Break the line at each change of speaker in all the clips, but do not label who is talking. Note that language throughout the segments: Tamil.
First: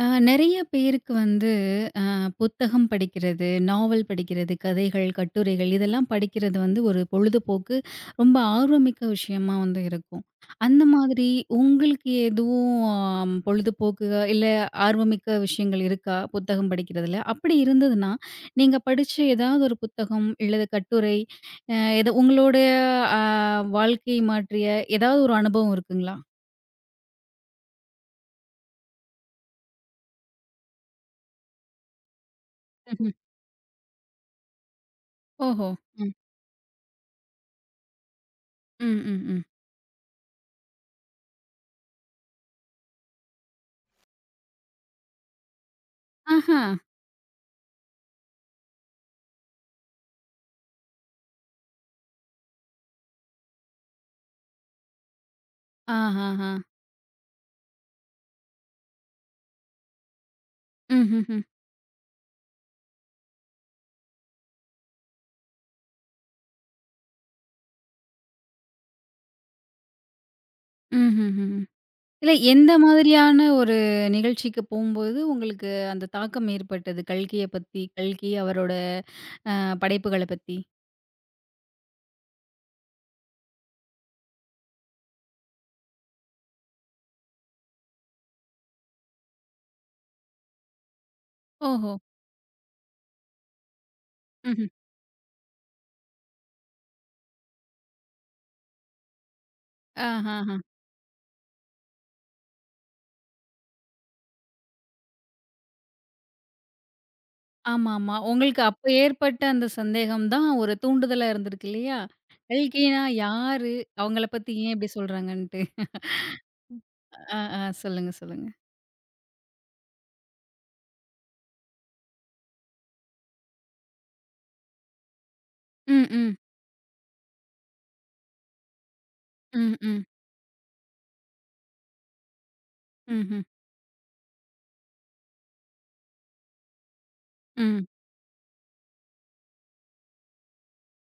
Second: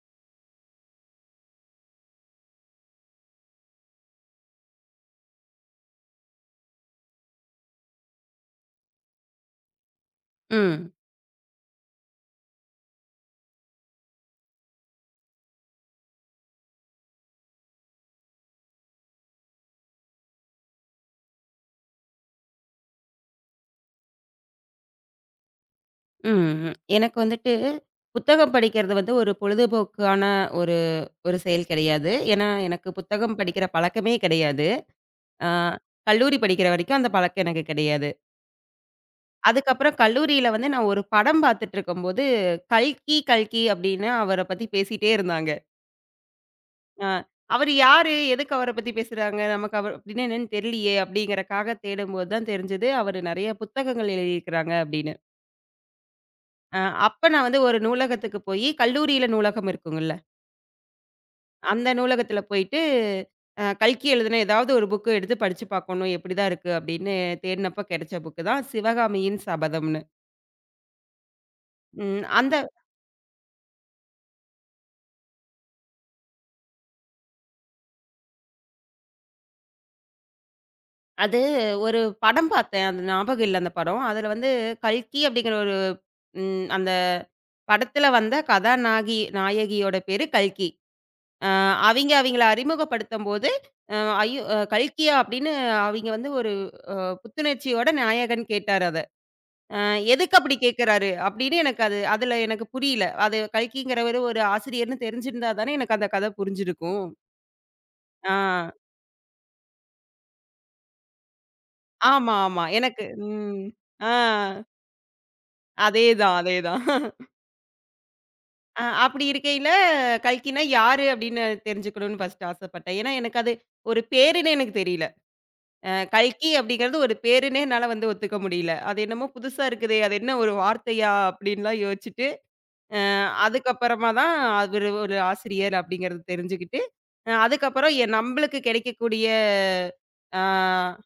அ நெறைய பேருக்கு வந்து புத்தகம் படிக்கிறது, நாவல் படிக்கிறது, கதைகள், கட்டுரைகள் இதெல்லாம் படிக்கிறது வந்து ஒரு பொழுதுபோக்கு, ரொம்ப ஆர்வமிக்க விஷயமா வந்து இருக்கும். அந்த
ம்,
மாதிரி உங்களுக்கு எதுவும் ஆம், பொழுதுபோக்கு இல்ல ஆர்வமிக்க விஷயங்கள் இருக்கா? புத்தகம் படிக்கிறதுல? அப்படி இருந்ததுன்னா, நீங்க படிச்ச ஏதாவது ஒரு புத்தகம் இல்லது கட்டுரை, எதோ உங்களுடைய அ வாழ்க்கை மாற்றிய ஏதாவது ஒரு அனுபவம் இருக்குங்களா?
ம். ம். எனக்கு வந்துட்டு புத்தகம் படிக்கிறது வந்து ஒரு பொழுதுபோக்கான ஒரு ஒரு செயல் கிடையாது. ஏன்னா, எனக்கு
ம்ஹ்ம்.
புத்தகம் படிக்கிற பழக்கமே கிடையாது. ஆ
ஓஹோ! ம்.
கல்லூரி படிக்கிற வரைக்கும் அந்த பழக்கம் எனக்கு கிடையாது.
ம், ம், ம்.
அதுக்கப்புறம் கல்லூரியில வந்து நான் ஒரு படம் பார்த்துட்டுருக்கும்போது, "கல்கி, கல்கி" அப்படின்னு அவர பத்தி பேசிட்டே இருந்தாங்க.
ஆஹா!
ஆ "அவரு யாரு? எதுக்கு அவர பத்தி பேசுறாங்க? நமக்கு அவர அப்படின்னா என்னன்னு தெரியலையே" அப்படிங்கிறக்காக தேடும்போது தான் தெரிஞ்சது, அவரு நெறைய புத்தகங்கள் எழுதியிருக்கிறாங்க அப்படின்னு.
ஆஹாஹா!
அ அப்ப நான் வந்து ஒரு நூலகத்துக்கு போயி, கல்லூரியில நூலகம் இருக்குங்கல்ல.
ம்ஹ்ஹ்ம்.
அந்த நூலகத்துல போயிட்டு, கல்கி எழுதின ஏதாவது ஒரு புக்க எடுத்து படிச்சு பார்க்கணும். எப்படிதான் இருக்கு அப்படின்னு தேடுனப்ப கிடைச்ச புக்கு தான் சிவகாமியின் சபதம்னு.
ம்ஹ்ஹ்ம்.
ம்.
இல்ல
அந்த
எந்த மாதிரியான ஒரு நிகழ்ச்சிக்கு போம்போது உங்களுக்கு அந்த தாக்கம் ஏற்பட்டது? கல்கிய பத்தி, கல்கி அவரோட படைப்புகள பத்தி?
அது ஒரு படம் பார்த்தேன். அது ஞாபகம் இல்ல அந்த படம். அதுல வந்து கல்கி அப்படிங்கிற ஒரு அந்த படத்துல வந்த கதாநாயகி நாயகியோட பேரு கல்கி. அ
ஓஹோ!
அவிங்க அவிங்கள அறிமுகப்படுத்தும்போது, அ ஐயோ
ம்ஹ்ம்.
கல்கியா அப்படின்னு அவிங்க வந்து ஒரு அ புத்துணர்ச்சியோட நாயகன் கேட்டாரு அத. அ எதுக்கு அப்படி
ஆஹஹ.
கேட்கறாரு? அப்படின்னு எனக்கு அது அதுல எனக்கு புரியல. அது கல்கிங்கிறவரு ஒரு ஆசிரியர்ன்னு தெரிஞ்சிருந்தா தானே எனக்கு அந்த கதை புரிஞ்சிருக்கும்.
ஆமாமா. உங்களுக்கு
ஆ.
அப்ப ஏற்பட்ட அந்த சந்தேகம் தான் ஒரு தூண்டுதலா இருந்திருக்கு இல்லையா?
ஆமா, ஆமா.
கல்கினா
எனக்கு ம்.
யாரு?
ஆ.
அவங்கள பத்தி ஏன் இப்படி சொல்றாங்கன்ட்டு?
அதேதான், அதேதான்.
அ, ஆ. சொல்லுங்க, சொல்லுங்க.
அப்படி இருக்கையில கல்கினா யாரு அப்படின்னு தெரிஞ்சுக்கணும்னு ஃபர்ஸ்ட்டு ஆசைப்பட்டேன். ஏன்னா எனக்கு அது ஒரு பேருன்னு எனக்கு தெரியல.
ம், ம்.
கல்கி அப்படிங்கிறது ஒரு பேருன்னே என்னால வந்து ஒத்துக்க முடியல. அது என்னமோ புதுசா
ம்,
இருக்குதே!
ம்.
அது என்ன ஒரு வார்த்தையா? அப்படின்லாம் யோசிச்சுட்டு, அ
ம்ஹ்ம்.
அதுக்கப்புறமா தான் அவரு ஒரு ஆசிரியர் அப்படிங்கிறது தெரிஞ்சுக்கிட்டு,
ம்.
அதுக்கப்புறம் நம்பளுக்கு கிடைக்கக்கூடிய அ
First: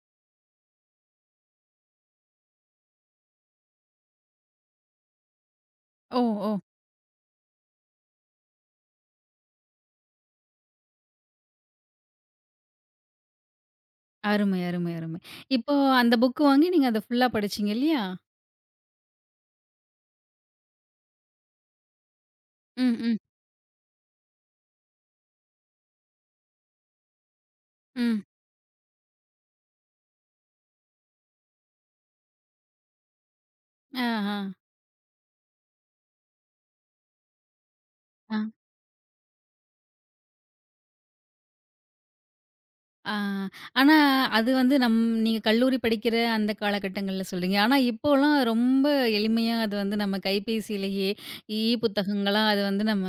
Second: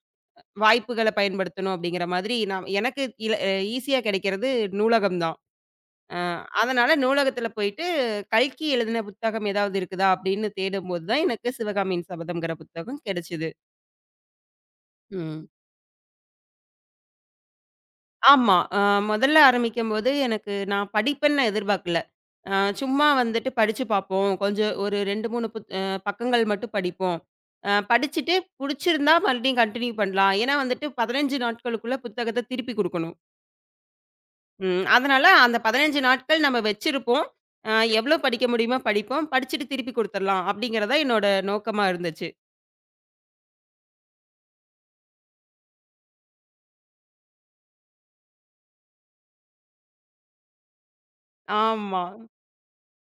வாய்ப்புகள பயன்படுத்தணும் அப்படிங்கிற மாதிரி நான் எனக்கு இல அ ஈஸியா கிடைக்கிறது நூலகம் தான்.
ஓ!
அ
ஓ!
அதனால நூலகத்தில போயிட்டு கல்கி எழுதின புத்தகம் ஏதாவது இருக்குதா? அப்படின்னு தேடும்போது தான் எனக்கு சிவகாமியின் சபதம்ங்கிற புத்தகம் கிடைச்சது.
அருமை, அருமை, அருமை.
ம்.
இப்போ அந்த புக் வாங்கி நீங்க அத ஃபுல்லா படிச்சீங்க இல்லையா?
ஆமா. முதல்ல ஆரம்பிக்கும்போது எனக்கு நான் படிப்பேன்னு நான் எதிர்பார்க்கல. அ
ம்,
சும்மா
ம்.
வந்துட்டு படிச்சு பார்ப்போம். கொஞ்சம் ஒரு 2, 3 புத் அ பக்கங்கள் மட்டும் படிப்போம்.
ம்.
படிச்சுட்டு புடிச்சிருந்தா மறுபடியும் கன்டின்யூ பண்ணலாம். ஏன்னா வந்துட்டு 15 நாட்களுக்குள்ள புத்தகத்த திருப்பி குடுக்கணும்.
ஆஹா.
ம். அதனால அந்த 15 நாட்கள் நம்ம வச்சிருப்போம். அ எவ்வளோ
ஆ.
படிக்க முடியுமோ படிப்போம். படிச்சுட்டு திருப்பி குடுத்துர்லாம். அப்படிங்கிறது தான் என்னோட நோக்கமா இருந்துச்சு.
ஆ. ஆனா, அது வந்து நம் நீங்க கல்லூரி படிக்கிற அந்த காலகட்டங்கள்ல சொல்றீங்க. ஆனா, இப்போலாம் ரொம்ப எளிமையா அது வந்து நம்ம கைபேசியிலேயே
ஆமா.
புத்தகங்களா அது வந்து நம்ம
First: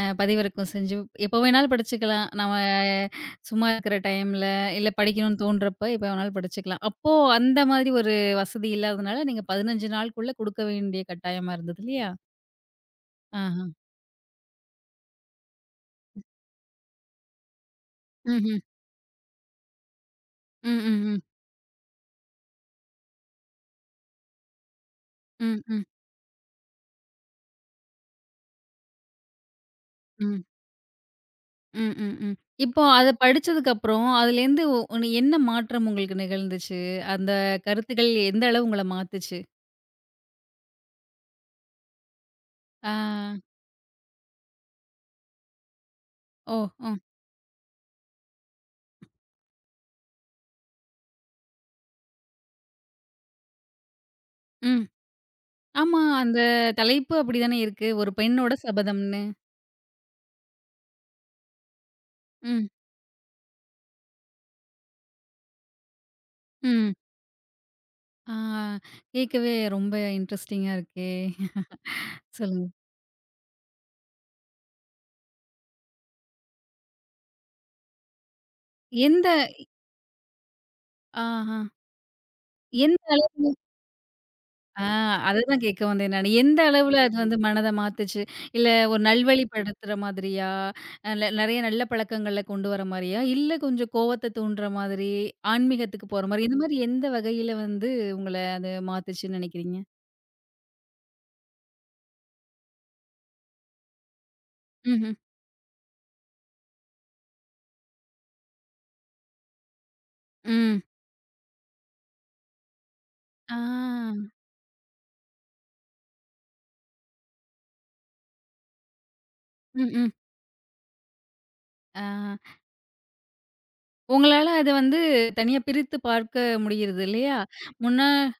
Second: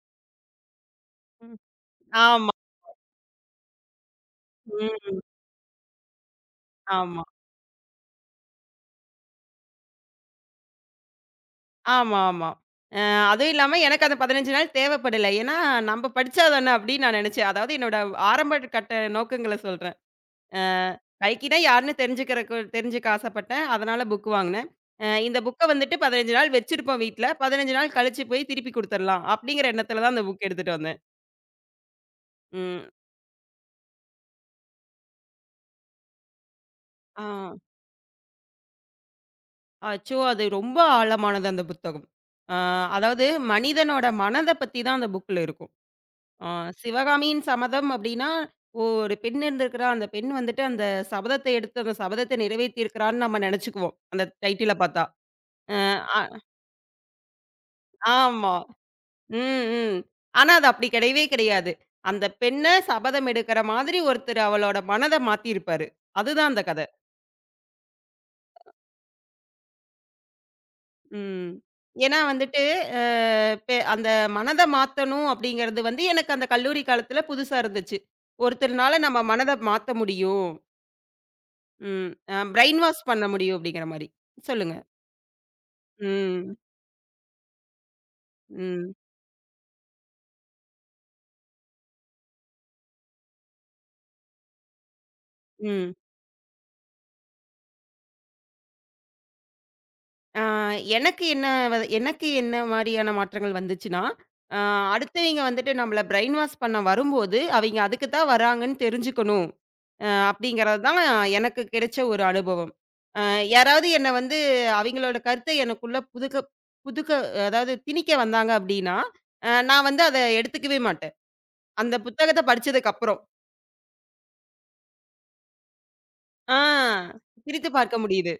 பதிவிறக்கம் செஞ்சு எப்போ
ம்.
வேணாலும் படிச்சுக்கலாம்.
ஆமா.
நம்ம சும்மா இருக்கிற டைம்ல, இல்ல
ம்.
படிக்கணும்னு தோன்றப்ப எப்போ வேணாலும் படிச்சுக்கலாம். அப்போ
ஆமா.
அந்த மாதிரி ஒரு வசதி இல்லாததுனால நீங்க 15 நாளுக்குள்ள குடுக்க வேண்டிய கட்டாயமா இருந்தது இல்லையா?
ஆமா, ஆமா. அ அதுவும்
ஆஹா.
இல்லாம எனக்கு அந்த 15 நாள் தேவைப்படல. ஏன்னா, நம்ப படிச்சா தானே அப்படின்னு நான் நினைச்சேன். அதாவது என்னோட ஆரம்ப
ம்ஹ்ம்.
கட்ட நோக்கங்கள சொல்றேன். அ
ம், ம், ம்.
கைக்கிட்ட யாருன்னு தெரிஞ்சுக்கிறக்கு தெரிஞ்சுக்க ஆசைப்பட்டேன். அதனால புக் வாங்குனேன். இந்த
ம்,
புக்க
ம்,
வந்துட்டு 15 நாள் வச்சிருப்போம் வீட்ல. 15 நாள் கழிச்சு போய் திருப்பி குடுத்துரலாம் அப்படிங்கிற எண்ணத்துல தான் அந்த
ம்.
புக் எடுத்துட்டு வந்தேன்.
ம், ம், ம். இப்போ
ம்.
அத படிச்சதுக்கப்புறம், அதுலேருந்து ஒண்ணு என்ன மாற்றம் உங்களுக்கு நிகழ்ந்துச்சு?
ஆ
அந்த கருத்துக்கள் எந்த அளவு உங்கள மாத்துச்சு?
அச்சோ! அது ரொம்ப ஆழமானது அந்த புத்தகம். அ
ஆ,
அதாவது மனிதனோட மனத பத்தி தான் அந்த புக்ல இருக்கும். ஆ
ஓ! ஓ!
சிவகாமியின் சபதம் அப்டின்னா, ஒரு பெண் இருந்திருக்கிறா, அந்த பெண் வந்துட்டு அந்த சபதத்தை எடுத்து அந்த சபதத்தை நிறைவேத்தியிருக்கிறான்னு நம்ம நெனச்சுக்குவோம். அந்த டைட்டில
ம்.
பாத்தா. அ
ஆமா,
அ
அந்த தலைப்பு அப்படிதானே இருக்கு. ஒரு பெண்ணோட
ஆமா.
சபதம்னு.
ம், ம். ஆனா அது அப்டி கெடையவே கெடையாது. அந்த பெண்ண
ம்,
சபதம் எடுக்கிற மாதிரி ஒருத்தர் அவளோட மனத மாத்தியிருப்பாரு. அதுதான் அந்த கத.
ம். ஆ, கேட்கவே ரொம்ப இன்ட்ரஸ்டிங்கா இருக்கே!
ம். ஏன்னா வந்துட்டு,
சொல்லுங்க.
அ பெ அந்த மனத மாத்தணும் அப்டிங்கிறது வந்து எனக்கு அந்த கல்லூரி காலத்துல புதுசா இருந்துச்சு. ஒருத்தர்னால நம்ம
எந்த
மனத மாத்த முடியும்.
ஆஹ.
ம். பிரெயின் வாஷ்
எந்த
பண்ண முடியும் அப்படிங்கிற மாரி. சொல்லுங்க.
ஆ அததான் கேட்க வந்தேன் நானு.
ம்.
எந்த அளவுல அது ம். வந்து மனத மாத்துச்சு? இல்ல
ம்.
ஒரு நல்வழிப்படுத்துற மாதிரியா? அ நெறைய நல்ல பழக்கங்கள்ல கொண்டு வர மாரியா? இல்ல கொஞ்சம் கோவத்த தூண்டுற மாதிரி,
ம்.
ஆன்மீகத்துக்கு போற மாரி, இந்த மாரி எந்த வகையில வந்து உங்கள அது மாத்துச்சுன்னு நெனைக்கிறீங்க?
ஆ எனக்கு என்ன வ எனக்கு என்ன மாரியான மாற்றங்கள் வந்துச்சுன்னா, அ
ம்ஹ்ம்.
அடுத்தவைங்க வந்துட்டு நம்மள பிரெயின் வாஷ் பண்ண வரும்போது, அவைங்க அதுக்கு தான் வராங்கன்னு தெரிஞ்சுக்கணும்.
ம்.
அப்படிங்கிறது தான் எனக்கு கிடைச்ச ஒரு அனுபவம். அ
ஆ.
யாராவது என்ன வந்து அவைங்களோட கருத்தை எனக்குள்ள புதுக்க புதுக்க அதாவது திணிக்க வந்தாங்க அப்படின்னா, நான்
ம்,
வந்து
ம்.
அத எடுத்துக்கவே மாட்டேன். அந்த
ஆ.
புத்தகத்த படிச்சதுக்கு அப்புறம்.
உங்களால அத வந்து தனியா பிரித்து பார்க்க
ஆ.
முடியுறது இல்லையா?
பிரித்து பார்க்க
முன்னா
முடியுது.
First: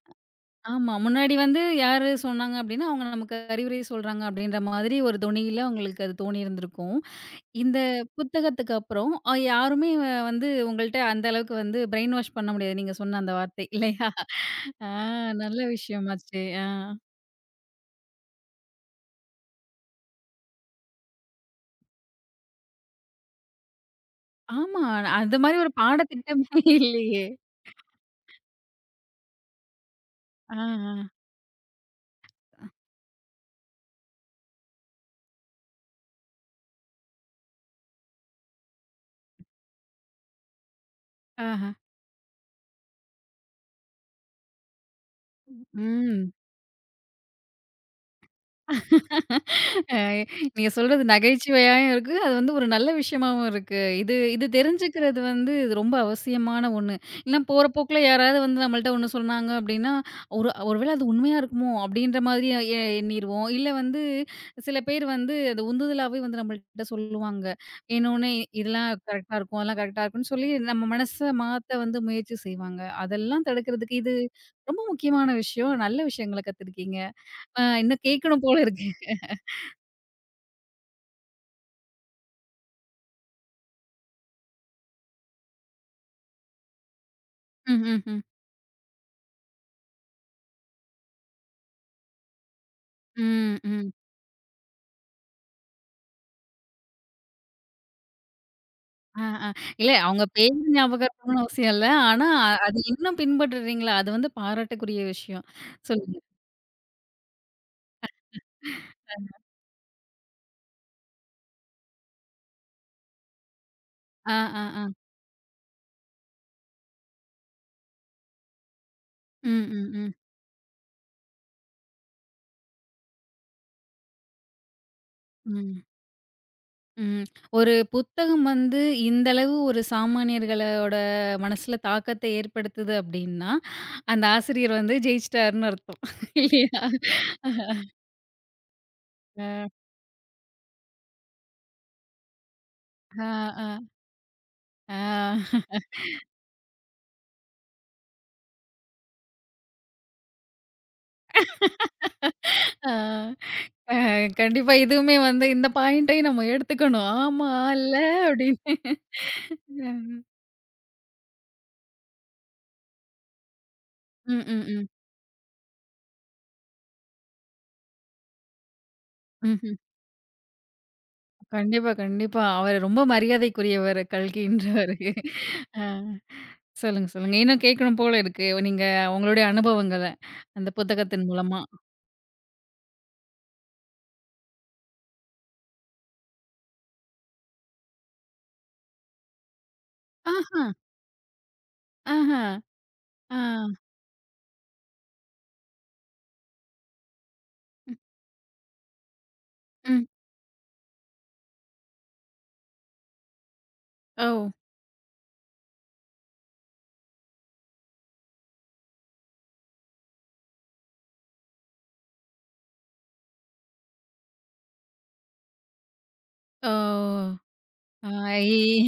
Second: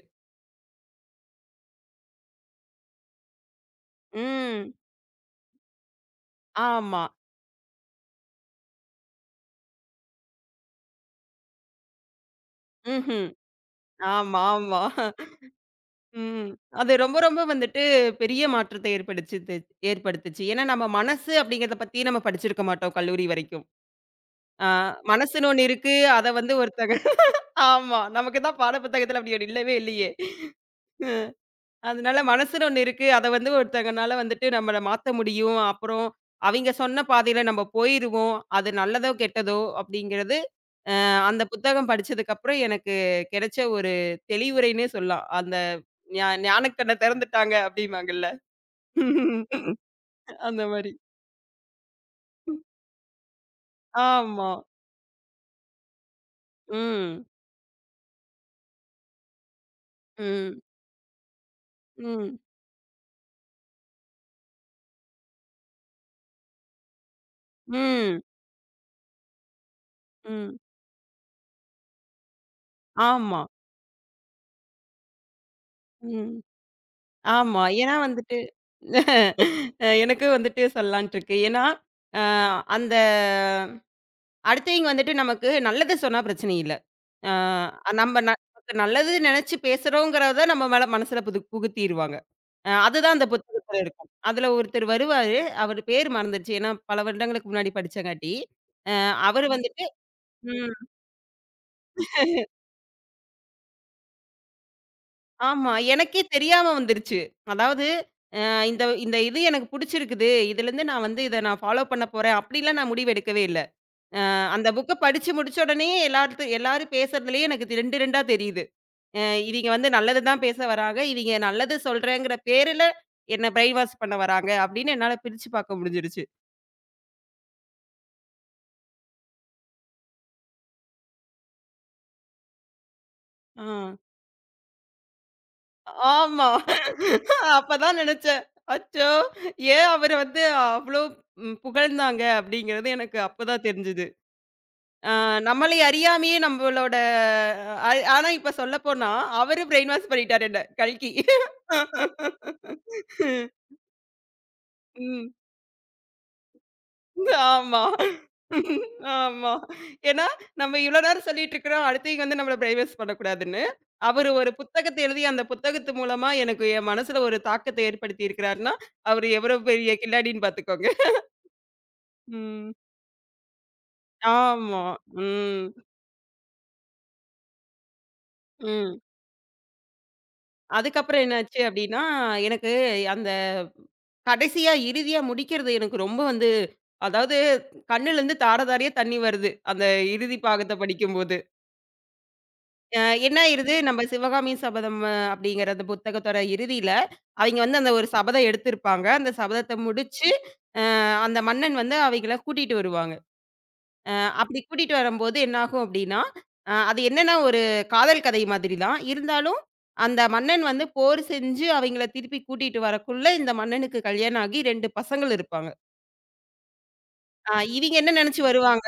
ஆமா. முன்னாடி வந்து யாரு சொன்னாங்க அப்டின்னா, அவங்க நமக்கு அறிவுரை சொல்றாங்க அப்டின்ற
ம்.
மாதிரி ஒரு தொனியில உங்களுக்கு அது தோணியிருந்திருக்கும்.
ஆமா.
இந்த புத்தகத்துக்கு அப்புறம் அ யாருமே வந்து உங்கள்ட்ட அந்த அளவுக்கு வந்து பிரெயின் வாஷ் பண்ண முடியாது. நீங்க சொன்ன
ம்ஹ்ம்.
அந்த வார்த்தை இல்லையா?
ஆமா, ஆமா.
ஆ நல்ல விஷயமாச்சே!
ம்.
ஆ.
அது ரொம்ப, ரொம்ப வந்துட்டு பெரிய மாற்றத்த ஏற்படுத்துச்சு. ஏன்னா, நம்ம மனசு அப்படிங்கிறத பத்தி நம்ம படிச்சிருக்க மாட்டோம் கல்லூரி வரைக்கும். ஆ
ஆமா. அந்த
மனசுன்னு
மாரி
ஒண்ணு
ஒரு
இருக்கு. அத வந்து
பாடத்திட்டமே
ஒருத்தங்க
இல்லையே!
ஆமா. நமக்கு தான் பாட புத்தகத்துல அப்படி ஒண்ணு இல்லவே இல்லையே.
ஆ, ஆ.
அதனால மனசுன்னு ஒண்ணு இருக்கு. அத வந்து ஒருத்தங்கனால வந்துட்டு நம்மள மாத்த முடியும். அப்புறம் அவிங்க சொன்ன பாதையில நம்ம போயிருவோம். அது நல்லதோ, கெட்டதோ அப்படிங்கிறது அந்த
ஆஹ.
புத்தகம் படிச்சதுக்கப்புறம் எனக்கு கிடைச்ச ஒரு தெளிவுரைன்னே சொல்லலாம். அந்த
ம்.
ஞானக்கண்ண திறந்துட்டாங்க அப்டிம்பாங்கல்ல.
அ
அந்த
நீங்க
மாரி.
சொல்றது நகைச்சுவையாவும் இருக்கு. அது வந்து ஒரு நல்ல விஷயமாவும் இருக்கு. இது இது
ஆமா.
தெரிஞ்சுக்கிறது வந்து இது ரொம்ப அவசியமான ஒண்ணு.
ம்.
இல்ல போற போக்குல யாராவது வந்து நம்மள்ட்ட ஒண்ணு சொன்னாங்க அப்டின்னா, ஒரு
ம்.
ஒரு வேள அது உண்மையா இருக்குமோ? அப்டின்ற
ம்.
மாதிரி எ எ- எண்ணிருவோம். இல்ல வந்து சில பேர் வந்து அது உந்துதலாவே வந்து நம்மள்ட்ட சொல்லுவாங்க.
ம்.
இன்னொன்னு இதெல்லாம் கரெக்ட்டா இருக்கும், அதெல்லாம் கரெக்ட்டா இருக்கும்ன்னு சொல்லி
ம்.
நம்ம மனச மாத்த வந்து முயற்சி செய்வாங்க.
ஆமா.
அதெல்லாம் தடுக்கிறதுக்கு இது ரொம்ப முக்கியமான விஷயம். நல்ல விஷயங்கள
ம்.
கத்துருக்கீங்க.
ஆமா. ஏன்னா
இன்னும்
வந்துட்டு
கேட்கணும் போல இருக்கு.
எனக்கும் வந்துட்டு சொல்லலான்ட்டு இருக்கு. ஏன்னா, அ அந்த அடுத்தவங்க வந்துட்டு நமக்கு நல்லது சொன்னா பிரச்சனை இல்ல. ஆ
ம், ம்,
நம்ம
ம்.
ந நமக்கு நல்லது நெனச்சு பேசுறோங்கிறத நம்ம மேல மனசுல புது புகுத்திருவாங்க. அதுதான் அந்த
ம்,
புத்தகத்துல
ம்.
இருக்கும். அதுல ஒருத்தர் வருவாரு. அவரு பேர் மறந்துருச்சு. ஏன்னா பல வருடங்களுக்கு முன்னாடி படிச்சங்காட்டி. அ
ஆ, ஆ.
அவரு வந்துட்டு
இல்ல அவங்க பேரு
ம்.
ஞாபகம் இருக்கணும்னு அவசியம் இல்ல. ஆனா, அது இன்னும் பின்பற்றுறீங்களா? அது வந்து பாராட்டக்குரிய விஷயம்.
ஆமா.
சொல்லுங்க.
எனக்கே தெரியாம வந்துருச்சு. அதாவது அ இந்த இந்த இது எனக்கு புடிச்சிருக்குது. இதுலருந்து நான் வந்து இத நான் ஃபாலோ பண்ண போறேன். அப்படிலாம் நான் முடிவு எடுக்கவே இல்ல.
ஆ, ஆ,
அந்த
ஆ.
புக்க படிச்சு முடிச்ச உடனேயே எல்லாரும் பேசுறதுலயே எனக்கு 2, 2 தெரியுது. அ
ம்,
இவிங்க வந்து
ம், ம்,
நல்லது தான் பேச வராங்க. இவிங்க நல்லது சொல்றேங்கிற பேருல என்ன பிரைன் வாஷ் பண்ண வராங்க அப்படின்னு என்னால பிரிச்சு பார்க்க
ம்,
முடிஞ்சிருச்சு.
ம். ஒரு புத்தகம் வந்து இந்த அளவு ஒரு சாமானியர்களோட மனசுல தாக்கத்த ஏற்படுத்துது அப்டின்னா,
ஆ.
அந்த ஆசிரியர் வந்து ஜெயிச்சிட்டாருன்னு அர்த்தம்.
ஆமா.
இல்லையா?
அப்பதான் நினைச்சேன். அச்சோ!
அ,
ஏன் அவர வந்து அவ்ளோ புகழ்ந்தாங்க அப்படிங்கிறது எனக்கு
ஆ, ஆ,
அப்பதான் தெரிஞ்சது. ஆ
ஆ.
நம்மளை அறியாமயே நம்மளோட ஆனா இப்ப சொல்லப்போனா அவரு பிரைன் வாஷ் பண்ணிட்டாரு என்ன, கல்கி.
ஆ, அ கண்டிப்பா இதுவுமே
ம்.
வந்து இந்த பாயிண்ட்டையும் நம்ம எடுத்துக்கணும். ஆமா,
ஆமா.
இல்ல அப்டின்னு.
ஆமா. ஏன்னா, நம்ம இவ்ளோ நேரம் சொல்லிட்டு இருக்கிறோம், அடுத்தவங்க வந்து நம்மள பிரைவஸ் பண்ணக்கூடாதுன்னு. அவரு
ம்,
ஒரு
ம், ம்.
புத்தகத்த எழுதி, அந்த புத்தகத்து மூலமா எனக்கு என் மனசுல ஒரு தாக்கத்த ஏற்படுத்தி இருக்கிறாருன்னா, அவரு எவ்வளோ
ம்ஹ்ம்.
பெரிய கில்லாடின்னு பார்த்துக்கோங்க.
கண்டிப்பா, கண்டிப்பா.
ம்.
அவரு ரொம்ப மரியாதைக்குரியவரு
ஆமா.
கல்கின்றவரு.
ம்.
ஆ. சொல்லுங்க, சொல்லுங்க. இன்னும் கேட்கணும் போல இருக்கு. நீங்க
ம்.
உங்களுடைய அனுபவங்கள, அந்த
அதுக்கப்புறம்
புத்தகத்தின் மூலமா.
என்னாச்சு அப்டின்னா, எனக்கு அந்த கடைசியா இறுதியா முடிக்கிறது எனக்கு ரொம்ப வந்து அதாவது கண்ணுலருந்து தார தாரயா தண்ணி வருது. அந்த இறுதி
ஆஹா,
பாகத்த படிக்கும்போது.
ஆஹா,
அ என்ன
ஆ.
ஆயிருது, நம்ம சிவகாமி சபதம் அப்படிங்கிற அந்த புத்தகத்தோட இறுதியில, அவிங்க வந்து அந்த
ம்,
ஒரு சபதம் எடுத்திருப்பாங்க. அந்த சபதத்த
ம்.
முடிச்சு, அ அந்த மன்னன் வந்து அவைங்கள கூட்டிட்டு வருவாங்க. அ
ஓ!
அப்படி கூட்டிட்டு வரம்போது என்னாகும் அப்படின்னா, அது என்னன்னா ஒரு காதல் கதை மாதிரி தான். இருந்தாலும், அந்த மன்னன் வந்து போர் செஞ்சு அவைங்கள திருப்பி கூட்டிட்டு வரக்குள்ள, இந்த மன்னனுக்கு கல்யாணம் ஆகி 2 பசங்கள் இருப்பாங்க.
ஓ!
அ இவிங்க
ஆ
என்ன நெனச்சு
இ
வருவாங்க?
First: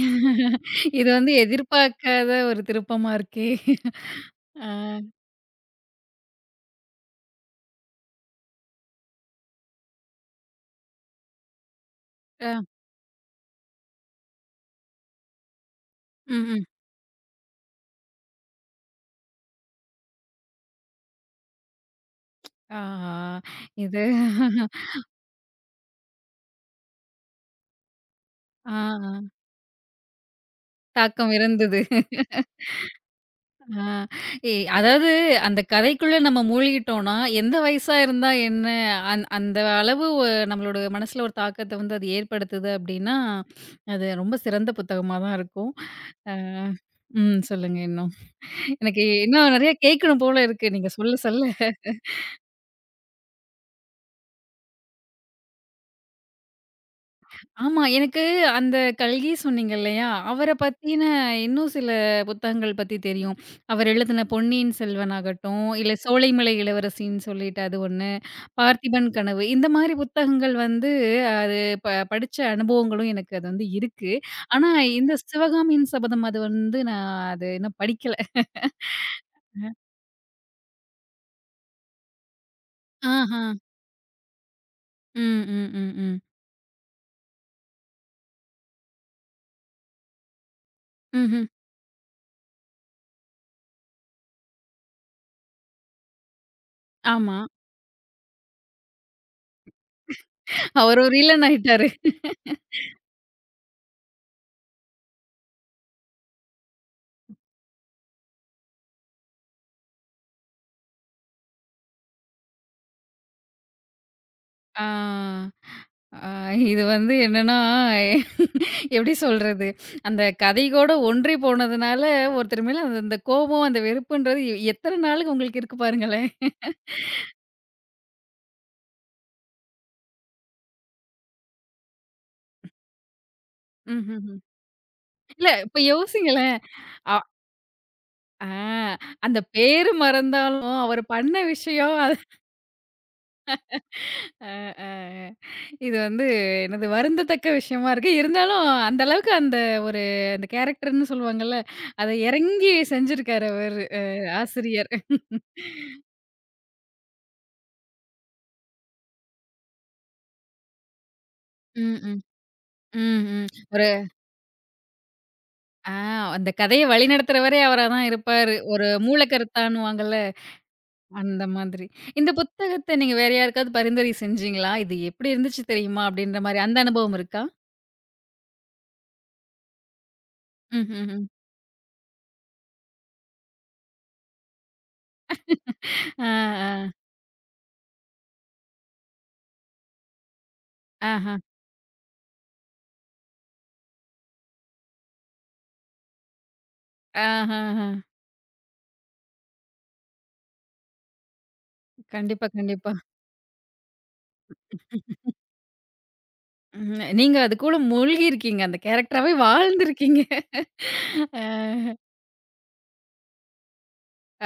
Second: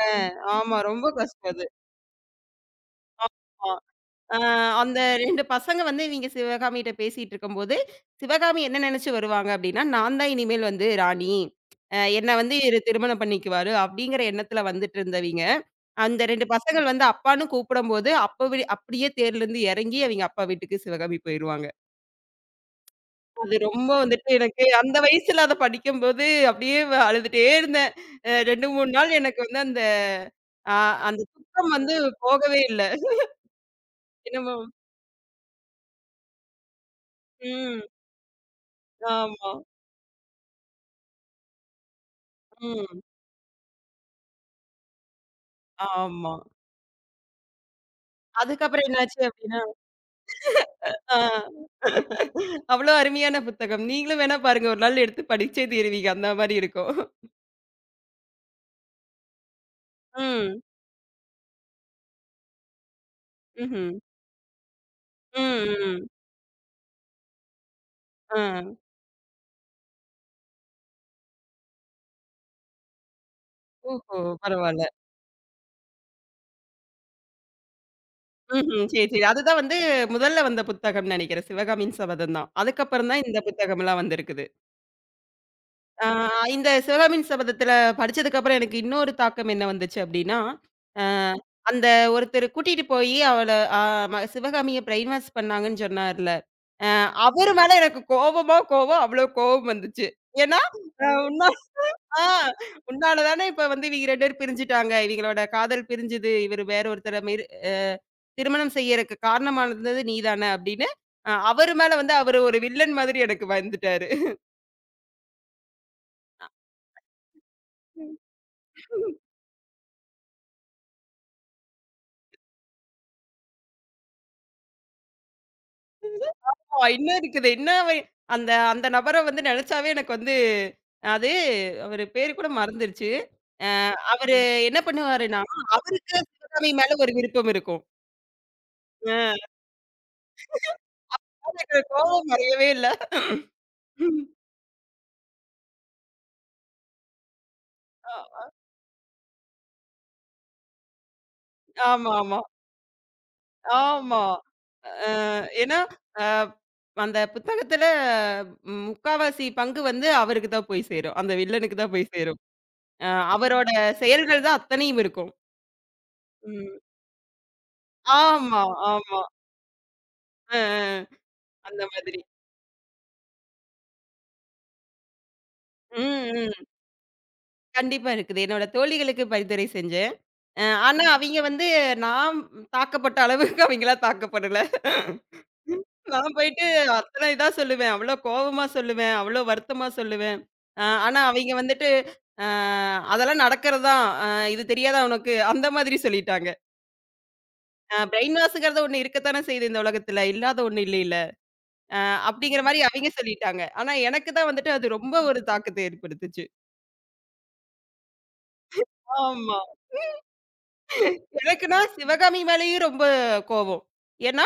ஆமா,
இது
ரொம்ப
வந்து
கஷ்டம் அது.
எதிர்பார்க்காத ஒரு திருப்பமா இருக்கே!
ஆ
ஆ,
அந்த 2 பசங்க வந்து இவிங்க சிவகாமிட்ட பேசிட்டு இருக்கும்போது, சிவகாமி என்ன நெனச்சு வருவாங்க அப்டின்னா, நான் தான் இனிமேல் வந்து ராணி. என்ன
ஆ.
வந்து இவரு திருமணம் பண்ணிக்குவாரு அப்டிங்கிற எண்ணத்துல வந்துட்டுருந்தவிங்க, அந்த
ம்,
2
ம்.
பசங்கள் வந்து அப்பான்னு கூப்பிடும்போது, அப்பவே அப்டியே தேர்லருந்து எறங்கி அவிங்க அப்பா வீட்டுக்கு சிவகாமி போயிருவாங்க.
ஆஹா!
அது ரொம்ப
இது
வந்துட்டு எனக்கு அந்த வயசுல அத படிக்கும்போது அப்டியே அழுதுட்டே இருந்தேன். 2,
ஆ,
3 நாள்
ஆ.
எனக்கு வந்து அ அந்த
தாக்கம்
துக்கம்
இருந்தது.
வந்து போகவே இல்ல.
ஆ, ஏ
என்னமோ
அதாவது அந்த கதைக்குள்ள நம்ம மூழ்கிட்டோம்னா, எந்த
ம்.
வயசா இருந்தா என்ன?
ஆமா.
அந்த அளவு ஒ நம்மளோட மனசுல ஒரு தாக்கத்த வந்து அது ஏற்படுத்துது
ம்.
அப்டின்னா, அது ரொம்ப சிறந்த புத்தகமா தான் இருக்கும். ஆ
ஆமா.
ம் சொல்லுங்க இன்னும்.
அதுக்கப்புறம்
எனக்கு
என்னாச்சு
இன்னும்
அப்டின்னா
நெறைய கேட்கணும் போல இருக்கு. நீங்க சொல்ல சொல்ல.
ஆ அவ்ளோ அருமையான புத்தகம். நீங்களும் வேணா பாருங்க. ஒரு நாள் எடுத்து படிச்சே தீருவீங்க. அந்த மாரி இருக்கும்.
ஆமா. எனக்கு அந்த கல்கி சொன்னீங்க இல்லையா? அவர
ம்.
பத்தின இன்னும் சில புத்தகங்கள் பத்தி தெரியும். அவர்
ம்ஹ்ம்.
எழுதின பொன்னியின் செல்வன்
ம்,
ஆகட்டும், இல்ல
ம்.
சோலைமலை இளவரசின்னு சொல்லிட்டு அது ஒண்ணு.
ஆ.
பார்த்திபன் கனவு. இந்த மாரி புத்தகங்கள் வந்து அது படிச்ச அனுபவங்களும் எனக்கு அது வந்து இருக்கு.
ஓஹோ!
ஆனா
பரவால்ல.
இந்த சிவகாமியின் சபதம் அது வந்து நான் அது இன்னும் படிக்கல.
ம்ஹ்ம். சரி, சரி. அதுதான் வந்து முதல்ல வந்த புத்தகம்னு நெனைக்கிறேன். சிவகாமியின் சபதம் தான். அதுக்கப்புறம் தான்
ஆஹா.
இந்த புத்தகம்லாம் வந்திருக்குது.
ம், ம், ம்,
ஆ
ம்.
இந்த சிவகாமியின் சபதத்தில படிச்சதுக்கப்புறம் எனக்கு இன்னொரு தாக்கம் என்ன வந்துச்சு அப்டின்னா, அ
ம்ஹ்ம்.
அந்த ஒருத்தர் கூட்டிட்டு போயி அவள அ ம சிவகாமிய பிரைன் வாஷ் பண்ணாங்கன்னு சொன்னார்ல. அ
ஆமா.
அவரு மேல எனக்கு கோவமா கோவம், அவ்ளோ கோவம் வந்துச்சு. ஏன்னா,
அவரு
அ
ஒரு வில்லன்
உன்னா
ஆயிட்டாரு.
ஆ உன்னால தானே இப்ப வந்து இவங்க 2 பேரும் பிரிஞ்சுட்டாங்க. இவங்களோட காதல் பிரிஞ்சுது. இவரு வேற ஒருத்தர மேரி அ திருமணம் செய்யறக்கு காரணமானது நீ தானே அப்படின்னு, அவரு மேல வந்து அவரு ஒரு வில்லன் மாதிரி எனக்கு வந்துட்டாரு.
ஆ. ஆ இது வந்து என்னன்னா, எப்படி சொல்றது? அந்த கதை கூட ஒன்றி போனதுனால ஒருத்தர் மேல அந்த அந்த கோபம், அந்த வெறுப்புன்றது எத்தன நாளுக்கு உங்களுக்கு இருக்கு பாருங்களேன்.
இன்னும் இருக்குது. இன்னும் அவ அந்த அந்த நபர வந்து நெனச்சாவே எனக்கு வந்து அது அவரு பேரு கூட மறந்துருச்சு. அ
ம்ஹ்ம்.
அவரு என்ன பண்ணுவாருன்னா,
இல்ல இப்ப
அவருக்கு
யோசிங்களேன்.
சிவகாமி மேல ஒரு விருப்பம் இருக்கும்.
ஆ,
அ
அந்த பேரு மறந்தாலும், அவரு பண்ண
எனக்கு
விஷயம் அது
கோவம் மறையவே இல்ல. அ
அ, அ இது வந்து என்னது வருந்தத்தக்க விஷயமா இருக்கு. இருந்தாலும் அந்த அளவுக்கு அந்த ஒரு அந்த கேரக்டர்ன்னு சொல்லுவாங்கல்ல, அத
ஆமா, ஆமா,
எறங்கி செஞ்சிருக்காரு அவரு
ஆமா.
ஆசிரியர்.
அ ஏன்னா, அ அந்த புத்தகத்துல ம், முக்காவாசி பங்கு வந்து அவருக்கு தான் போய் சேரும். அந்த வில்லனுக்கு தான்
ம்,
போய்
ம்.
சேரும். அ
ம், ம்.
அவரோட
ஒரு
செயல்கள் தான் அத்தனையும் இருக்கும்.
ஆ அந்த
ம்.
கதைய வழிநடத்துறவரே அவரா தான் இருப்பாரு.
ஆமா,
ஒரு
ஆமா.
மூலக்கருத்தான்னுவாங்கல்ல,
அ, அ.
அந்த
அந்த
மாதிரி.
மாதிரி.
இந்த புத்தகத்த நீங்க வேற யாருக்காவது பரிந்துரை செஞ்சீங்களா? "இது எப்டி இருந்துச்சு தெரியுமா?"
ம்,
அப்டின்ற மாரி
ம்.
அந்த அனுபவம் இருக்கா?
கண்டிப்பா இருக்குது. என்னோட தோழிகளுக்கு பரிந்துரை செஞ்சேன். ஆனா,
ம்ஹ்ஹ்ம்.
அவிங்க வந்து நான் தாக்கப்பட்ட அளவுக்கு அவிங்கலாம் தாக்கப்படல.
ஆ,
நான் போயிட்டு
ஆ.
அத்தன இதா சொல்லுவேன். அவ்ளோ கோவமா சொல்லுவேன். அவ்ளோ வருத்தமா சொல்லுவேன். ஆனா
ஆஹ.
அவைங்க வந்துட்டு, அ அதெல்லாம் நடக்கிறது தான். இது தெரியாதா உனக்கு? அந்த மாதிரி சொல்லிட்டாங்க.
ஆஹஹ.
பிரெயின் வாஷ்ங்கிறது ஒண்ணு இருக்கத்தானே செய்யுது இந்த உலகத்துல. இல்லாத ஒண்ணு இல்லைல. அ
கண்டிப்பா,
அப்படிங்கிற மாரி
கண்டிப்பா.
அவைங்க சொல்லிட்டாங்க. ஆனா எனக்கு தான் வந்துட்டு அது ரொம்ப ஒரு தாக்கத்த ஏற்படுத்துச்சு.
ம். நீங்க அதுக்குள்ள மூழ்கி இருக்கீங்க. அந்த கேரக்டராவே
ஆமா.
வாழ்ந்திருக்கீங்க.
எனக்குன்னா
அ,
சிவகாமி மேலயும் ரொம்ப கோவம்.
அ,
ஏன்னா,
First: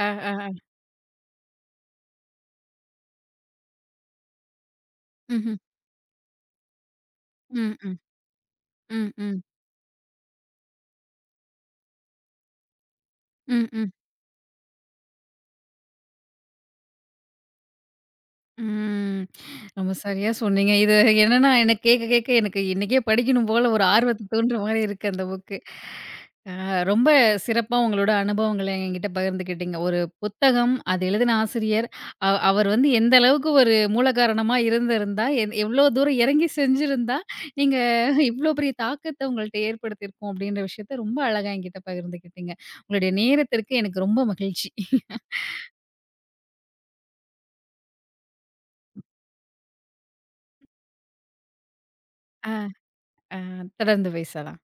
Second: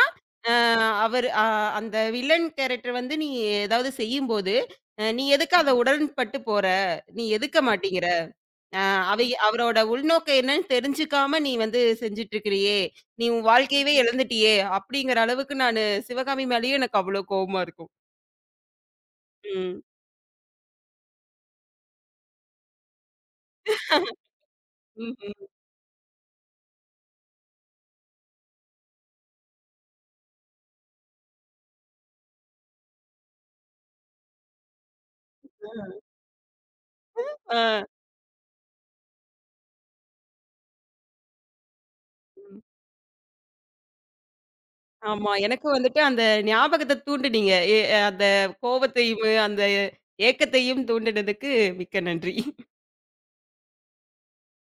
அ
அ.
அவரு அந்த வில்லன் கேரக்டர் வந்து நீ ஏதாவது செய்யும்போது, "நீ எதுக்கு
ம்ஹ்ம்.
அத உடன்பட்டு போற? நீ எதுக்க
ம், ம்.
மாட்டேங்கிற? அ
ம்,
அவை
ம்.
அவரோட உள்நோக்கம் என்னன்னு தெரிஞ்சுக்காம நீ வந்து செஞ்சுட்டு இருக்கிறியே! நீ உன்
ம், ம்.
வாழ்க்கையவே இழந்துட்டியே!" அப்படிங்கிற அளவுக்கு நானு சிவகாமி மேலயும் எனக்கு அவ்வளோ கோவமா இருக்கும்.
ம்.
ம்.
ரொம்ப சரியா சொன்னீங்க. இது என்னன்னா, எனக்கு கேட்க, கேட்க எனக்கு இன்னைக்கே படிக்கணும் போல ஒரு ஆர்வத்த தூண்டுற மாரி இருக்கு அந்த
ம்ஹ்ம்.
புக்கு. ரொம்ப சிறப்பா உங்களோட அனுபவங்கள என்கிட்ட பகிர்ந்துக்கிட்டீங்க. ஒரு புத்தகம், அது எழுதின ஆசிரியர், அவர் வந்து எந்த அளவுக்கு ஒரு மூலகாரணமா இருந்திருந்தா, எவ்ளோ
ம்.
தூரம் இறங்கி செஞ்சிருந்தா,
ஆ.
நீங்க இவ்ளோ பெரிய தாக்கத்த உங்கள்ட்ட ஏற்படுத்தியிருக்கும் அப்படின்ற விஷயத்த ரொம்ப அழகா என்கிட்ட பகிர்ந்துக்கிட்டீங்க. உங்களுடைய நேரத்திற்கு எனக்கு ரொம்ப மகிழ்ச்சி.
ஆமா. எனக்கும் வந்துட்டு அந்த ஞாபகத்த தூண்டுனீங்க. அந்த கோவத்தையும், அந்த ஏக்கத்தையும் தூண்டினதுக்கு மிக்க நன்றி.
ஆ, ஆ தொடர்ந்து பேசலாம்.